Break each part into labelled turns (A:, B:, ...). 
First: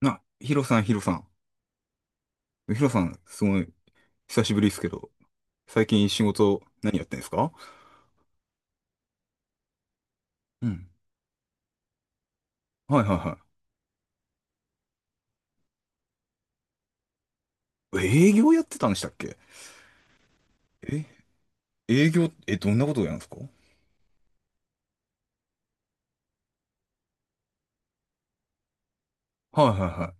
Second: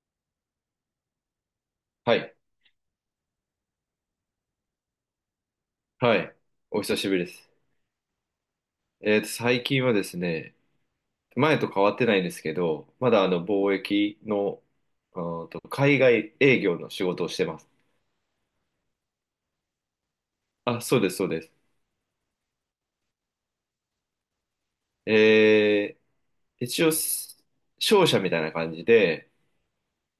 A: な、ヒロさん、ヒロさん。
B: はい。
A: ヒロさん、すごい、久しぶりですけど、最近
B: は
A: 仕
B: い。
A: 事、
B: お久
A: 何やっ
B: し
A: て
B: ぶ
A: んで
B: り
A: す
B: です。
A: か？
B: 最近はですね、
A: うん。
B: 前と変わってないんですけど、
A: はい
B: まだあ
A: はい
B: の貿易の、あーと、海外営業の仕事をしてます。
A: はい。営業やってたんでしたっけ？
B: あ、そう
A: え、
B: です、そうです。
A: 営業、え、どんなことをやるんですか？はい
B: え一応、商社みたいな感じで、
A: はい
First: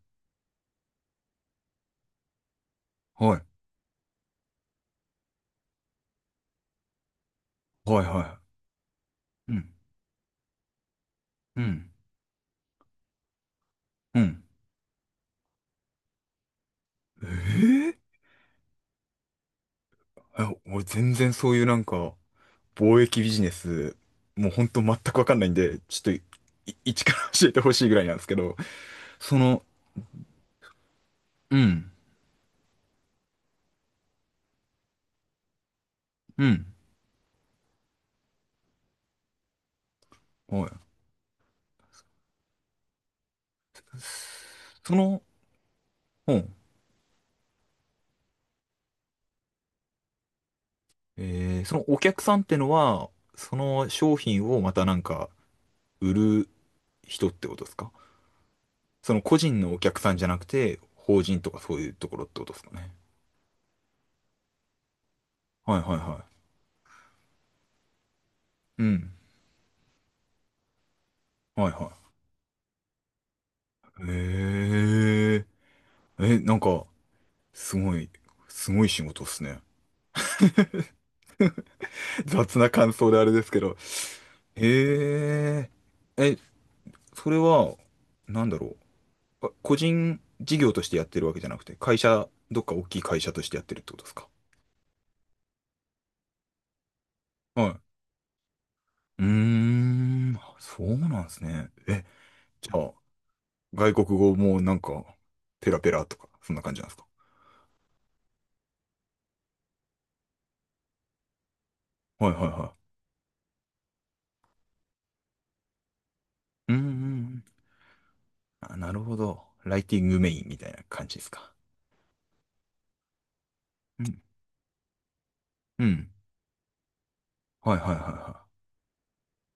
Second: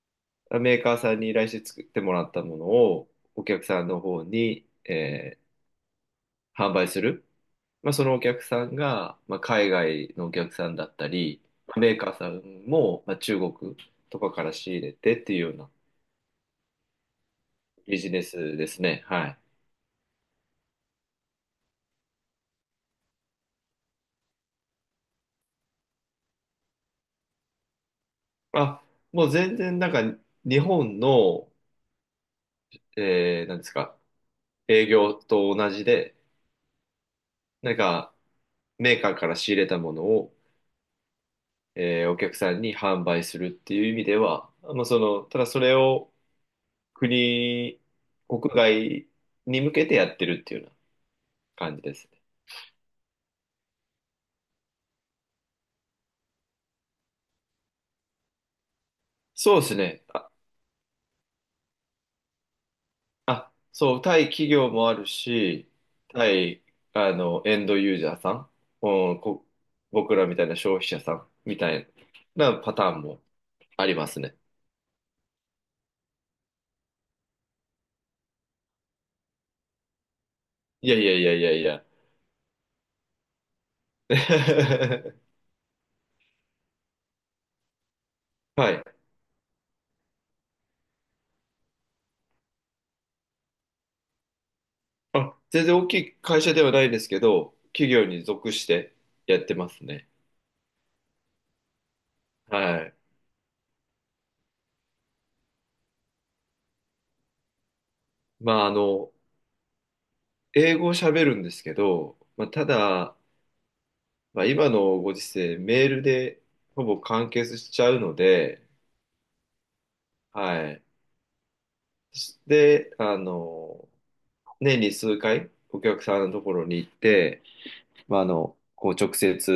B: メーカーさんに依頼して作ってもらったものを、
A: はい。はい。
B: お客さんの方に、販売する。まあ、
A: は
B: そ
A: い
B: のお
A: は
B: 客さんが、まあ、
A: い。う
B: 海
A: ん。
B: 外のお客さんだったり、
A: うん。
B: メーカーさんも、まあ、中国と
A: う
B: か
A: ん。
B: から仕入れてっていうような
A: えー、
B: ビジネスですね。はい。
A: え、俺全然そういうなんか、貿易ビジネス、もうほんと全くわかんないんで、ちょっと、一から教えてほしいぐらいなんですけど、
B: あ、もう
A: そ
B: 全
A: の、
B: 然なんか日本の、
A: うん。
B: なんですか、営業と同じで、
A: うん。
B: なんかメーカーから仕入れたものを、
A: はい。
B: お客さんに販売するっていう意味では、まあ、
A: そ
B: そ
A: の、
B: の、ただそれを
A: うん。
B: 国、国外に向けてやってるっていうような
A: えー、そ
B: 感じ
A: の
B: で
A: お
B: す
A: 客
B: ね。
A: さんってのは、その商品をまたなんか売る人ってことですか？その個
B: そ
A: 人
B: うで
A: の
B: す
A: お客
B: ね。
A: さんじゃなくて、法人とかそういうところってことですかね。
B: あ、そう、対企業もあるし、
A: はいはいは
B: 対、あの、エンドユーザーさん、
A: い。うん。
B: うん、僕らみたいな消費者さんみ
A: はい
B: たい
A: は
B: なパターンもあり
A: い。
B: ますね。
A: えー、え、なんか、すごい、すごい仕事っすね。
B: いやいやいやいやいや。
A: 雑な感想であれですけど。へえ、え、それは、なんだ
B: は
A: ろ
B: い。
A: う。あ、個人事業としてやってるわけじゃなくて、会社、どっか大きい会社としてやってるってことですか？
B: あ、全然大きい会社ではないですけど、企業に属して
A: うー
B: やってますね。
A: ん、あ、そうなんですね。え、じゃ
B: は
A: あ、
B: い。
A: 外国語もなんか、ペラペラとか、そんな感じなんですか？
B: まあ、あの、英語を喋るんですけど、
A: はいは
B: まあ、
A: い
B: た
A: は
B: だ、まあ、今のご時世、メールで
A: い。うんう
B: ほ
A: んう
B: ぼ完
A: ん。
B: 結しちゃうので、
A: あ、なるほど。ライティングメインみた
B: は
A: いな
B: い。
A: 感じですか。
B: で、あの、
A: うん。
B: 年に数回お
A: う
B: 客
A: ん。
B: さんのところに行って、
A: はいはいはい
B: まあ、あ
A: は
B: の、こう直接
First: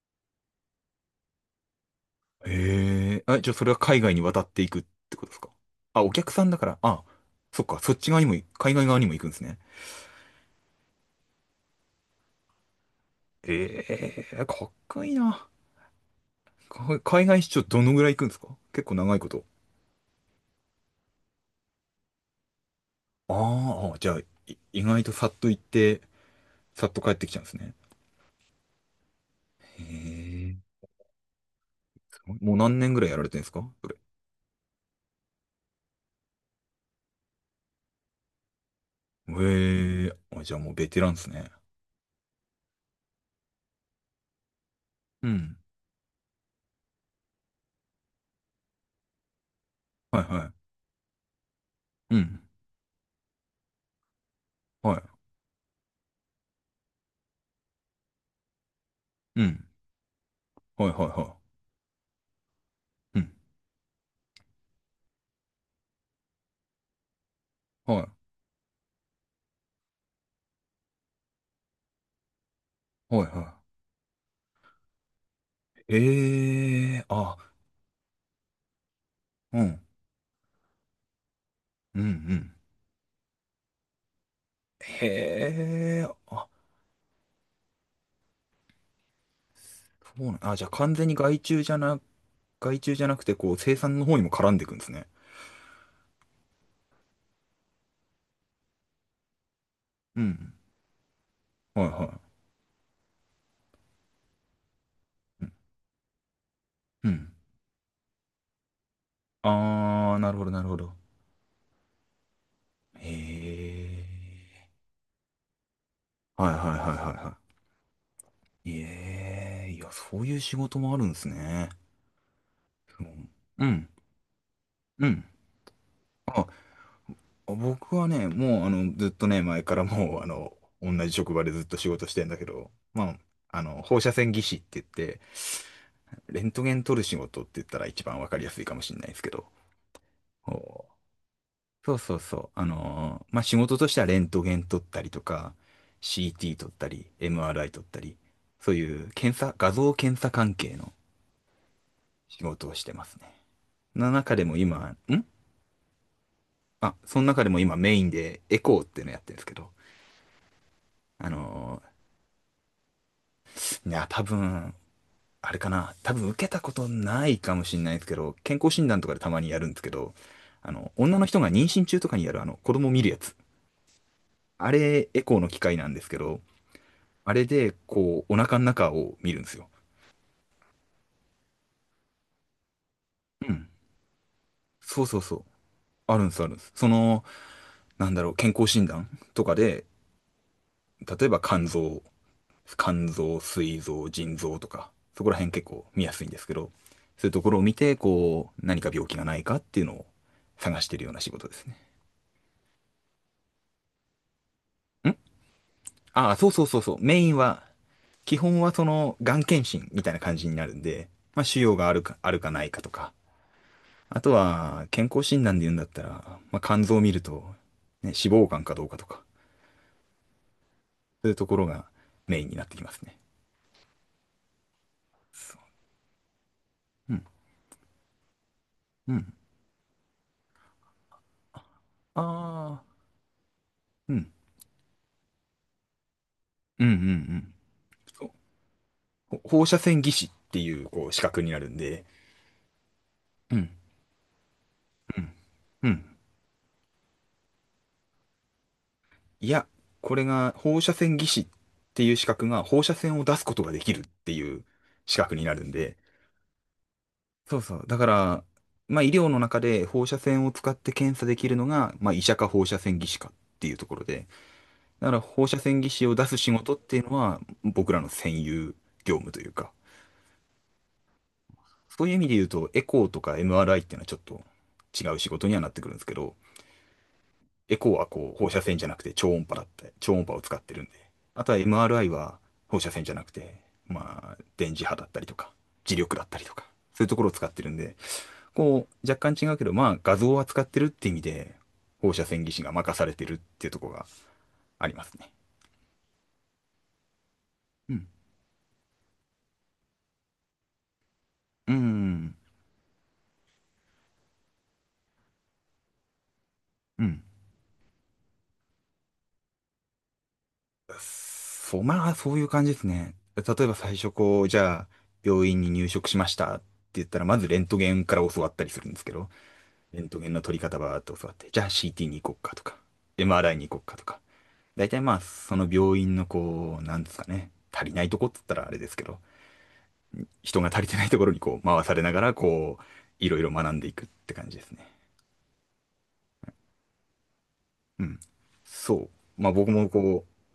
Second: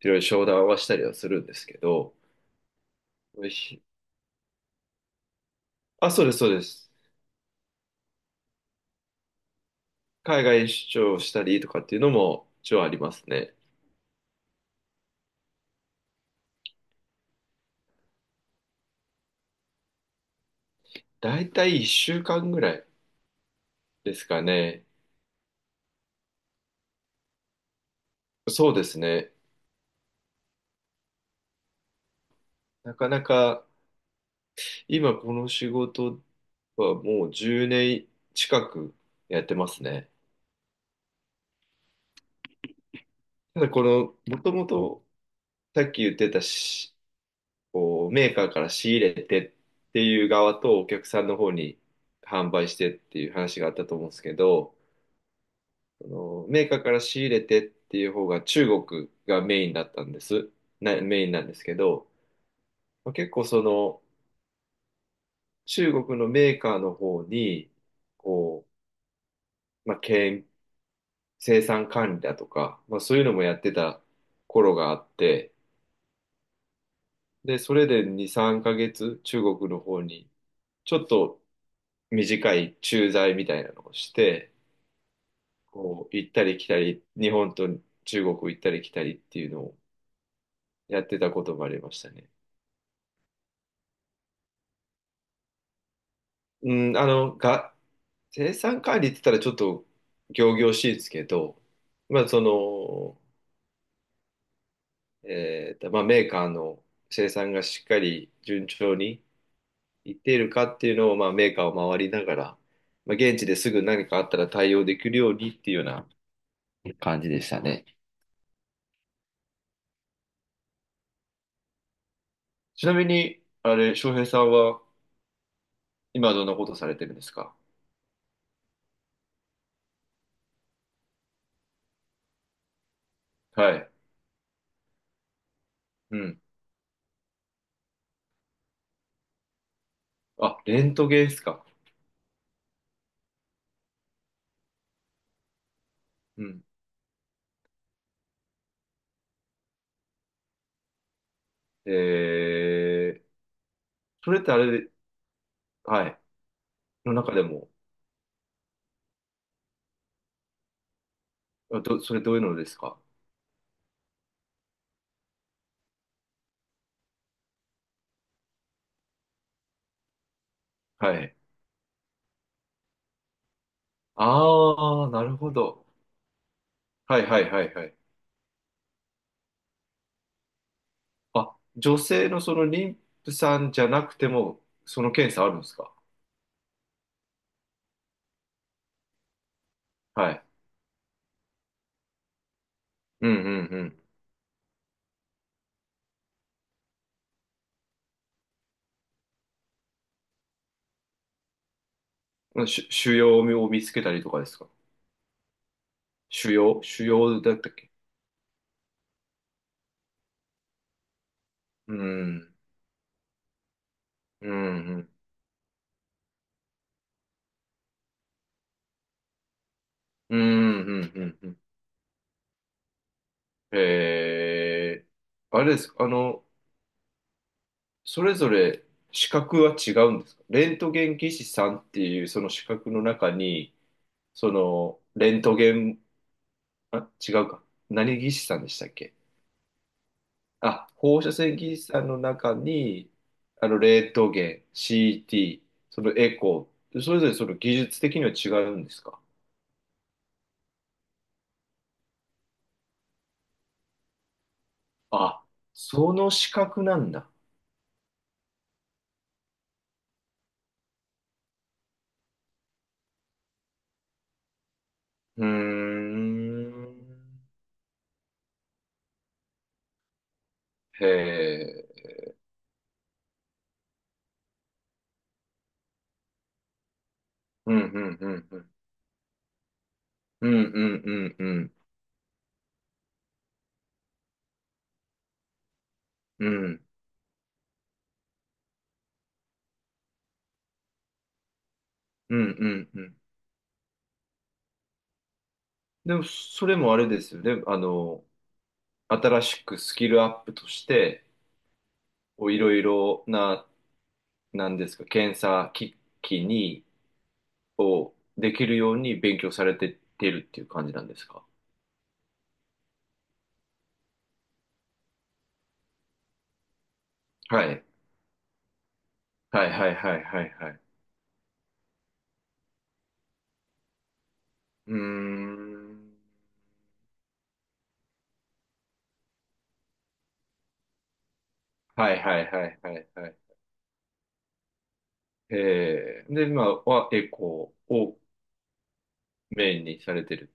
B: いろいろ商談はしたりはするんですけど、
A: い。へえ。あ、じゃあそれは
B: ひ
A: 海外に渡っていくってことですか？あ、
B: あ、
A: お
B: そう
A: 客
B: です、
A: さ
B: そ
A: ん
B: う
A: だ
B: で
A: から、
B: す。
A: あ、そっか、そっち側にも、海外側にも行くんですね。
B: 海外出張したりとかっていうのも一応ありますね。
A: ええ、かっこいいな。か海外出張どのぐらい行くんですか？結構長いこと。
B: だいたい1週間ぐらい
A: あーあ、じゃ
B: で
A: あ、
B: すか
A: 意
B: ね。
A: 外とさっと行って、さっと帰ってきちゃうんですね。
B: そうですね。
A: へえ、すごい、もう何年
B: な
A: ぐら
B: か
A: いや
B: な
A: られてるんです
B: か
A: か、それ。
B: 今この仕事はもう10年近くやってます
A: へ
B: ね。
A: え、あ、じゃあもうベテランですね。
B: ただこの、もともと
A: うん。
B: さっき言ってたこう、メーカーから仕入れてって
A: はい
B: いう
A: は
B: 側
A: い。
B: とお客さんの方に
A: うん。
B: 販売してっていう話があったと思うんですけど、
A: はい。
B: そのメーカーから仕入れてっていう方が中国
A: う
B: が
A: ん。
B: メインだったんです。
A: はいはい
B: メイン
A: は
B: なんですけど、まあ、
A: い。う
B: 結
A: ん。
B: 構その中国のメーカーの方に、
A: はい。
B: こう、まあ、経営生産管理だとか、まあ、そうい
A: は
B: う
A: い
B: のもや
A: は
B: ってた頃があって、
A: い。ええ、あ、
B: で、それで2、3ヶ月中
A: う
B: 国の
A: ん。
B: 方にちょっと
A: うんうん。
B: 短い駐在みたいなのをして、
A: へえ、
B: こう、行った
A: あ、
B: り来たり、日本と中国行ったり来たりっていうのを
A: そうなん、あ、じゃあ完
B: やっ
A: 全に
B: てたこともありましたね。
A: 外注じゃなくて、こう、生産の方にも絡んでいくんですね。
B: うん、あの、生産管理って言ったらちょっと
A: うん。
B: 仰々しいですけど、
A: はいは
B: まあ、その、
A: い。うん。
B: まあ、メーカーの
A: う
B: 生
A: ん、
B: 産がしっかり順調にい
A: あ
B: っ
A: ー、な
B: て
A: る
B: い
A: ほ
B: る
A: ど、な
B: か
A: るほ
B: ってい
A: ど。
B: うのを、まあ、メーカーを回りながら、
A: へ
B: まあ、現地ですぐ何かあったら
A: え。
B: 対応できるようにっていうような
A: はいはいはいは
B: 感
A: い
B: じ
A: は
B: でしたね。
A: い。ええ、いや、そういう仕事もあるんですね。
B: ちな
A: そ
B: み
A: う、
B: に、
A: う
B: あ
A: ん、
B: れ、翔平さんは
A: うん。
B: 今ど
A: あ、
B: んなことされてるんですか？
A: 僕はね、もう、あの、ずっとね、前からもう、あの、同じ職場でずっと仕事してんだけど、まあ、あ
B: は
A: の、
B: い。
A: 放射線技師って言って、
B: う
A: レ
B: ん。
A: ントゲン撮る仕事って言ったら一番わかりやすいかもしれないですけど、
B: あ、レントゲンですか。
A: そうそうそう。まあ、仕事としてはレントゲン撮ったりとか、
B: う
A: CT
B: ん。
A: 撮ったり、MRI 撮ったり、そういう検査、画像検査関係の
B: え
A: 仕事をしてます
B: ー、
A: ね。の
B: そ
A: 中
B: れっ
A: で
B: て
A: も
B: あれ
A: 今、
B: で、
A: ん、
B: はい。
A: あ、
B: の
A: その
B: 中で
A: 中でも
B: も、
A: 今メインでエコーっていうのやってるんですけど、あの
B: それどういうのですか？
A: いや、多分、あれかな、多分受けたことないかもしれないですけど、健康診断とかでたまにやるんですけど、あの、
B: は
A: 女の
B: い。
A: 人が妊娠中とかにやるあの、子供見るやつ。あ
B: あ
A: れ、
B: あ、
A: エ
B: な
A: コ
B: る
A: ーの
B: ほ
A: 機械
B: ど。
A: なんですけど、
B: はい
A: あ
B: は
A: れ
B: いは
A: で、
B: いはい。
A: こう、お腹の中を見るんですよ。
B: あ、女性のその妊婦
A: う
B: さ
A: ん。
B: んじゃなくても、
A: そ
B: そ
A: う
B: の
A: そう
B: 検
A: そう。
B: 査あるんですか？
A: あるんです、あるんです。その、なんだろう、健康診断とかで、
B: はい。
A: 例えば肝
B: うん
A: 臓、膵
B: うん
A: 臓、腎臓とか、そこら辺結構見やすいんですけど、そういうところを見て、こう、何か病気がないかっていうのを探してるような仕事ですね。
B: うん。腫瘍を見つけたりとかですか？
A: ん、ああ、そ
B: 腫
A: うそうそ
B: 瘍
A: うそう。
B: 腫
A: メイン
B: 瘍だっ
A: は、
B: たっけ？
A: 基本はその、がん検診みたいな感じになるんで、まあ、腫瘍があ
B: う
A: るか、あるか
B: ん。
A: ないかとか、あと
B: う
A: は、
B: んう
A: 健
B: ん。
A: 康診断で言うんだったら、まあ、肝臓を見ると、ね、脂肪肝かどうかとか、
B: うんうんう
A: そういう
B: ん
A: と
B: う
A: こ
B: ん。
A: ろがメインになってきますね。
B: え
A: そ
B: ー、あれです。あの、
A: う。うん。
B: それぞれ
A: う
B: 資
A: ん。
B: 格は違うんですか？レントゲン技師さんって
A: あ
B: いうその資
A: あ。
B: 格の中に、
A: うん。
B: その、レントゲン、
A: うんうんう
B: あ、違う
A: ん。
B: か。何
A: そう。
B: 技師さんでしたっけ？
A: 放射線技師っていう、
B: あ、
A: こう、資
B: 放射
A: 格に
B: 線
A: なる
B: 技
A: ん
B: 師さ
A: で、
B: んの中に、
A: うん。
B: あの、レントゲン、
A: うん。
B: CT、
A: う
B: そ
A: ん。
B: のエコー、それぞれその技術的には違うんですか？
A: いや、これが放射線技師っていう資格が放射線を出すことができるっていう資格に
B: あ、
A: なるんで、
B: その資格なんだ。
A: そうそう。だから、まあ医療の中で放射線を使って検査できるのが、まあ医者か放射線技師かっていうところで、だから
B: うー
A: 放射線技師を出す仕事っていう
B: ん。
A: のは僕らの専有業務というか、
B: へえ。
A: そういう意味で言うとエコーとか MRI っていうのはちょっと違う仕事にはなってくるんですけど、
B: う
A: エ
B: ん、
A: コー
B: う
A: は
B: ん、う
A: こう
B: ん、
A: 放
B: う
A: 射
B: ん。
A: 線じゃなくて超音波だって、超音波を
B: うん、
A: 使
B: う
A: ってるんで、
B: ん、うん、
A: あ
B: う
A: とは
B: ん。
A: MRI は放射線じゃなくて、まあ電磁波だったりとか、磁力だったり
B: う
A: とか、
B: ん、
A: そういうところを使ってるんで、こう、若干違うけど、まあ、画像を扱ってるって意味で、放射
B: うん、
A: 線技師
B: う
A: が
B: ん、
A: 任
B: う
A: され
B: ん。
A: てるっていうところがありますね。
B: でも、それもあれですよね。あ
A: うん。
B: の、新しくスキルアップとして、
A: うん。
B: こういろいろな、なんですか、検査機器に、
A: うん。
B: をできるように勉強されてってるっていう感じなんですか？
A: そう、まあ、そういう感じですね。例えば最初こう、じゃあ、病院に入職しましたって言ったら、まずレン
B: は
A: ト
B: い。
A: ゲンから教わったりするんですけど、
B: はいはい
A: レン
B: は
A: ト
B: い
A: ゲンの
B: はい
A: 取り
B: は
A: 方
B: い。
A: ばーっと教わって、じゃあ CT に行こうかとか、MRI に行こうかとか。大
B: うー
A: 体まあ、その病
B: ん。
A: 院のこう、なんですかね、足りないとこっつったらあれですけど、人が足りてないところにこう回されな
B: は
A: が
B: い
A: ら、
B: はいは
A: こ
B: い
A: う、
B: はい
A: い
B: はい。
A: ろいろ学んでいくって感じですね。
B: えー、で、今はエコー
A: うん。
B: を
A: そう。まあ僕
B: メイン
A: も
B: にさ
A: こ
B: れ
A: う、
B: てる。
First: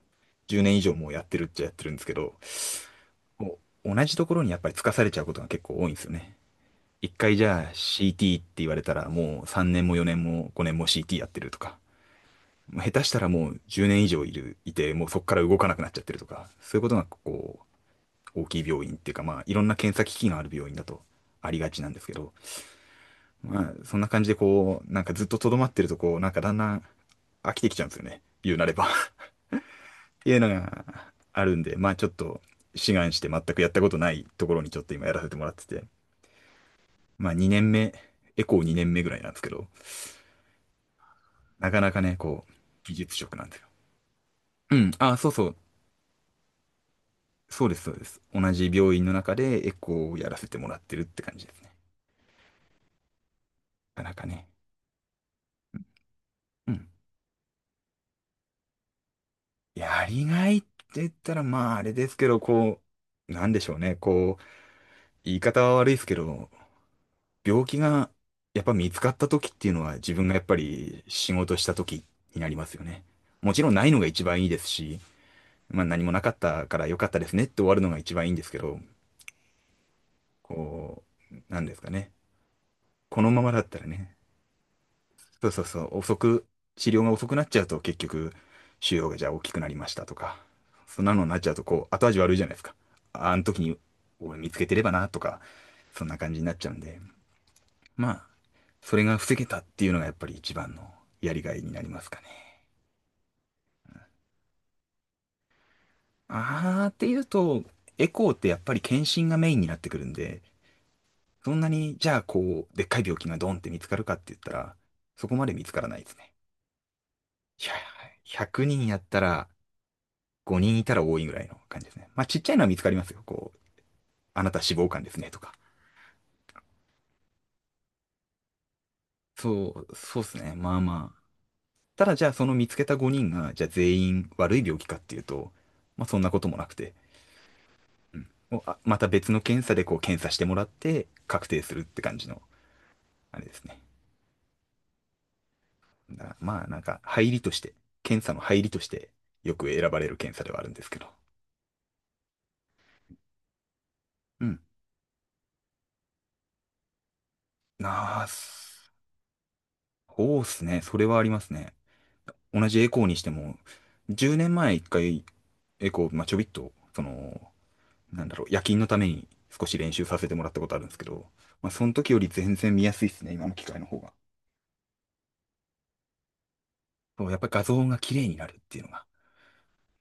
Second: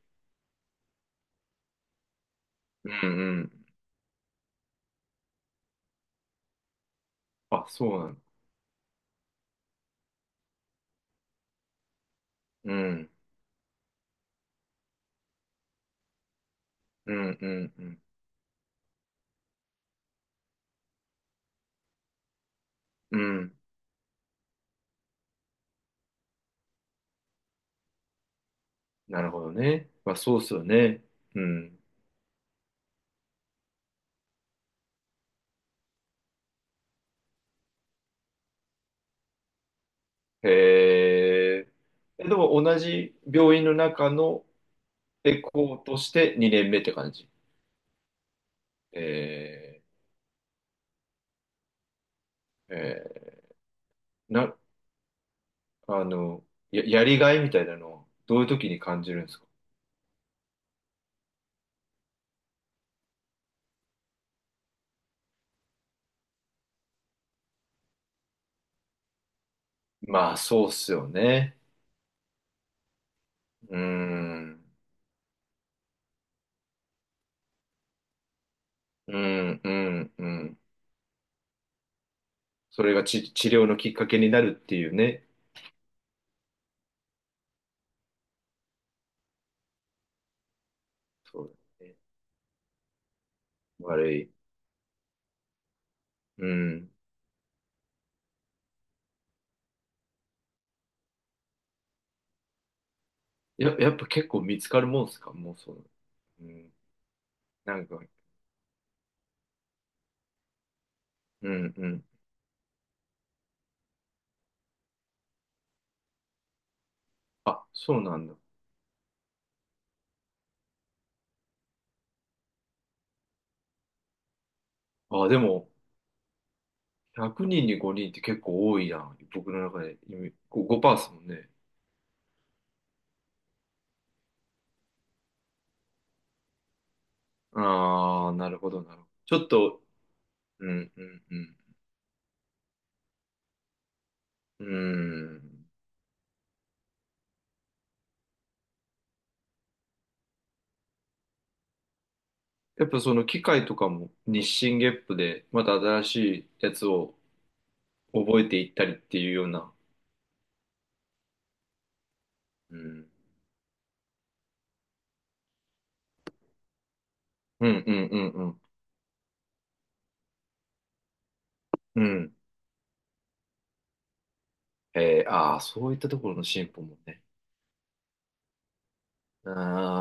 A: 10年以上もうやってるっちゃやってるんですけど、
B: うんうん。
A: こう同じところにやっぱりつかされちゃうことが結構多いんですよね。一回じ
B: あ、
A: ゃあ
B: そうなの。
A: CT って言われたらもう3年も4年も5年も CT やってるとか、
B: う
A: もう下手
B: ん。
A: したらもう10年以上いて、もうそこから動かなくなっちゃってるとか、そういうことが
B: うんう
A: こ
B: んうん。
A: う、大きい病院っていうかまあいろんな検査機器がある病院だとありがちなんですけど、
B: うん。
A: まあ、そんな感じでこう、なんかずっととどまってるとこう、なんかだんだん飽きてきちゃうんですよね。言うなれば っ
B: なるほどね。まあ
A: てい
B: そ
A: う
B: うっ
A: の
B: すよね。
A: が
B: う
A: あるんで、
B: ん。
A: まあちょっと志願して全くやったことないところにちょっと今やらせてもらってて、まあ2年目、エコー2年目ぐらいなんですけど、
B: へ
A: な
B: え。
A: かなかね、
B: え、で
A: こう、
B: も同
A: 技術
B: じ
A: 職なんで
B: 病
A: す
B: 院
A: よ。
B: の中の
A: うん、あ、そう
B: エ
A: そう、
B: コーとして2年目って感じ。
A: そうです、そうです。同じ病院の中でエ
B: え
A: コーをやらせてもらってるって感じですね。
B: ー、え
A: なかなか
B: ー
A: ね。
B: な、あの、
A: うん。
B: やりがいみたいなのをどういう時に感じるんですか？
A: やりがいって言ったら、まああれですけど、こう、なんでしょうね、こう、言い方は悪いですけど、病気がやっぱ見つかった時っていうのは自分
B: ま
A: が
B: あ、
A: やっぱ
B: そうっす
A: り
B: よ
A: 仕事
B: ね。
A: した時になりますよね。もちろん
B: うー
A: ないのが一番いいで
B: ん、
A: すし、まあ何もなかったから良かったですねって終わるのが一番いいんですけど、
B: うん、うん、うん。
A: こう、なんですかね。
B: それが
A: このま
B: 治
A: まだ
B: 療
A: っ
B: の
A: たら
B: きっか
A: ね、
B: けになるっていうね。
A: そうそうそう、治療が遅くなっちゃうと結局、腫瘍がじゃあ大きくなりましたとか、そんなのになっ
B: そ
A: ちゃ
B: う
A: うと
B: だ
A: こう
B: ね。
A: 後味悪いじゃないですか。あ、あの時に
B: 悪い。
A: 俺見つけてればなとか、そんな感じに
B: う
A: なっちゃうん
B: ん。
A: で。まあ、それが防げたっていうのがやっぱり一番のやりがいになりますかね。
B: やっぱ結構見つかるもんっすかもうそう？うん。
A: あーっていうと、
B: なんか、
A: エコーってやっぱり検診がメインになってくるんで、
B: う
A: そんな
B: ん、う
A: に、
B: ん。
A: じゃあこう、でっかい病気がドンって見つかるかって言ったら、そこまで見つからないですね。い
B: あ、
A: や、
B: そうなんだ。
A: 100人やったら5人いたら多いぐらいの感じですね。まあちっちゃいのは見つかりますよ。こう、あなた脂肪肝です
B: あ、
A: ね
B: で
A: とか。
B: も、100人に5人って結構多いな。僕の中
A: そ
B: で
A: う、
B: イメ
A: そう
B: ー
A: で
B: ジ。
A: すね。
B: こう
A: まあま
B: 5%
A: あ。
B: ですもんね。
A: ただじゃあその見つけた5人が、じゃあ全員悪い病気かっていうと、まあそんなこともなくて、うん
B: ああ、なる
A: を
B: ほ
A: あ
B: ど、な
A: ま
B: る
A: た
B: ほど。
A: 別
B: ち
A: の
B: ょっ
A: 検査
B: と、
A: でこう検査してもら
B: う
A: っ
B: ん、う
A: て
B: ん、う
A: 確
B: ん。
A: 定するって感じのあれですね。
B: うん。
A: だからまあなんか入りとして、検査の入りとしてよく選ばれる検査ではあるんですけど。
B: やっぱその機械とかも日
A: うん。
B: 進月歩でまた新しいやつを
A: なあ、
B: 覚えていった
A: そ
B: りっていうような。
A: うっすね。それはありますね。同
B: う
A: じエコー
B: ん。
A: にしても、10年前一回エコー、まあ、ちょびっと、その、
B: うん、うん、う
A: なん
B: ん、
A: だ
B: う
A: ろう、夜
B: ん。
A: 勤のために少し練習させてもらったことあるんですけど、まあ、その
B: う
A: 時より
B: ん。
A: 全然見やすいっすね、今の機械の方が。
B: えー、ああ、そういったところの進歩もね。
A: そう、やっぱり画像が綺麗になるっていうのが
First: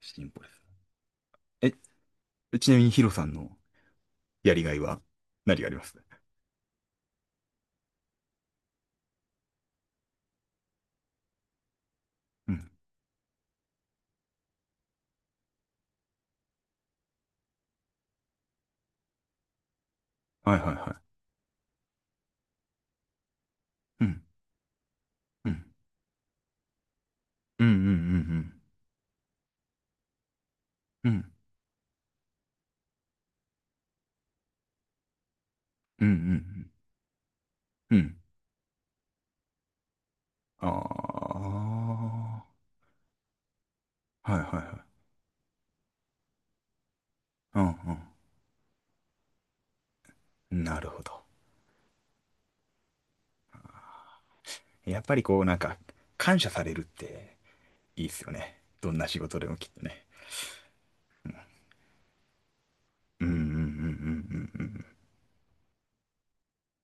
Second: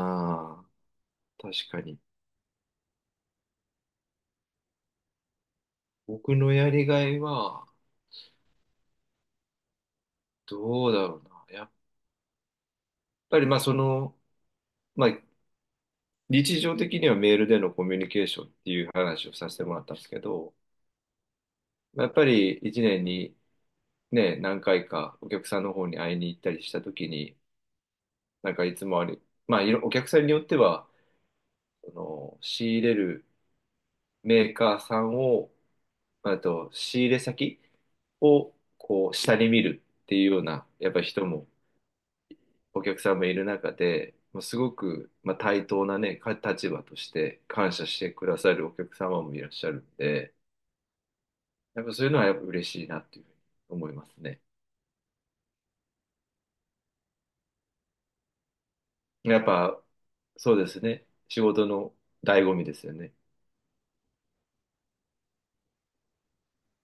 A: 進歩です。
B: あ、確
A: え、
B: かに。
A: ちなみにヒロさんのやりがいは何があります？
B: 僕のやりがいは、どうだろうな。やっ
A: うん。
B: ぱり、まあ、その、まあ、日常的にはメールでのコミュニケーションっていう話をさせてもらったんですけど、
A: はいはいは
B: まあやっぱり一年に
A: い。うん。
B: ね、何回かお客
A: う
B: さん
A: ん。
B: の方に会いに行ったりした時に、
A: うんうん
B: なんかいつもあり、まあお客さんによっては、
A: うんうん。うん。
B: あの仕入れるメーカーさんを、
A: うんう
B: あと
A: ん
B: 仕入れ先
A: うん。うん。
B: をこう下に見るっていうような、やっぱり人
A: あ
B: もお客さんもいる中で、
A: あ。は
B: もう
A: いは
B: す
A: い
B: ご
A: はい。
B: く、まあ、対等なね、立場として
A: う
B: 感
A: ん
B: 謝してくださるお客様もいらっしゃるんで、
A: うん。なるほど。
B: やっぱそういうのはやっぱ嬉しいなっていうふうに思いますね。
A: やっぱりこうなんか感謝されるっていいっすよね。どんな仕事
B: やっ
A: でもきっ
B: ぱ
A: とね。
B: そうですね。仕事の醍醐味ですよね。
A: うんうんうんうんうんうん。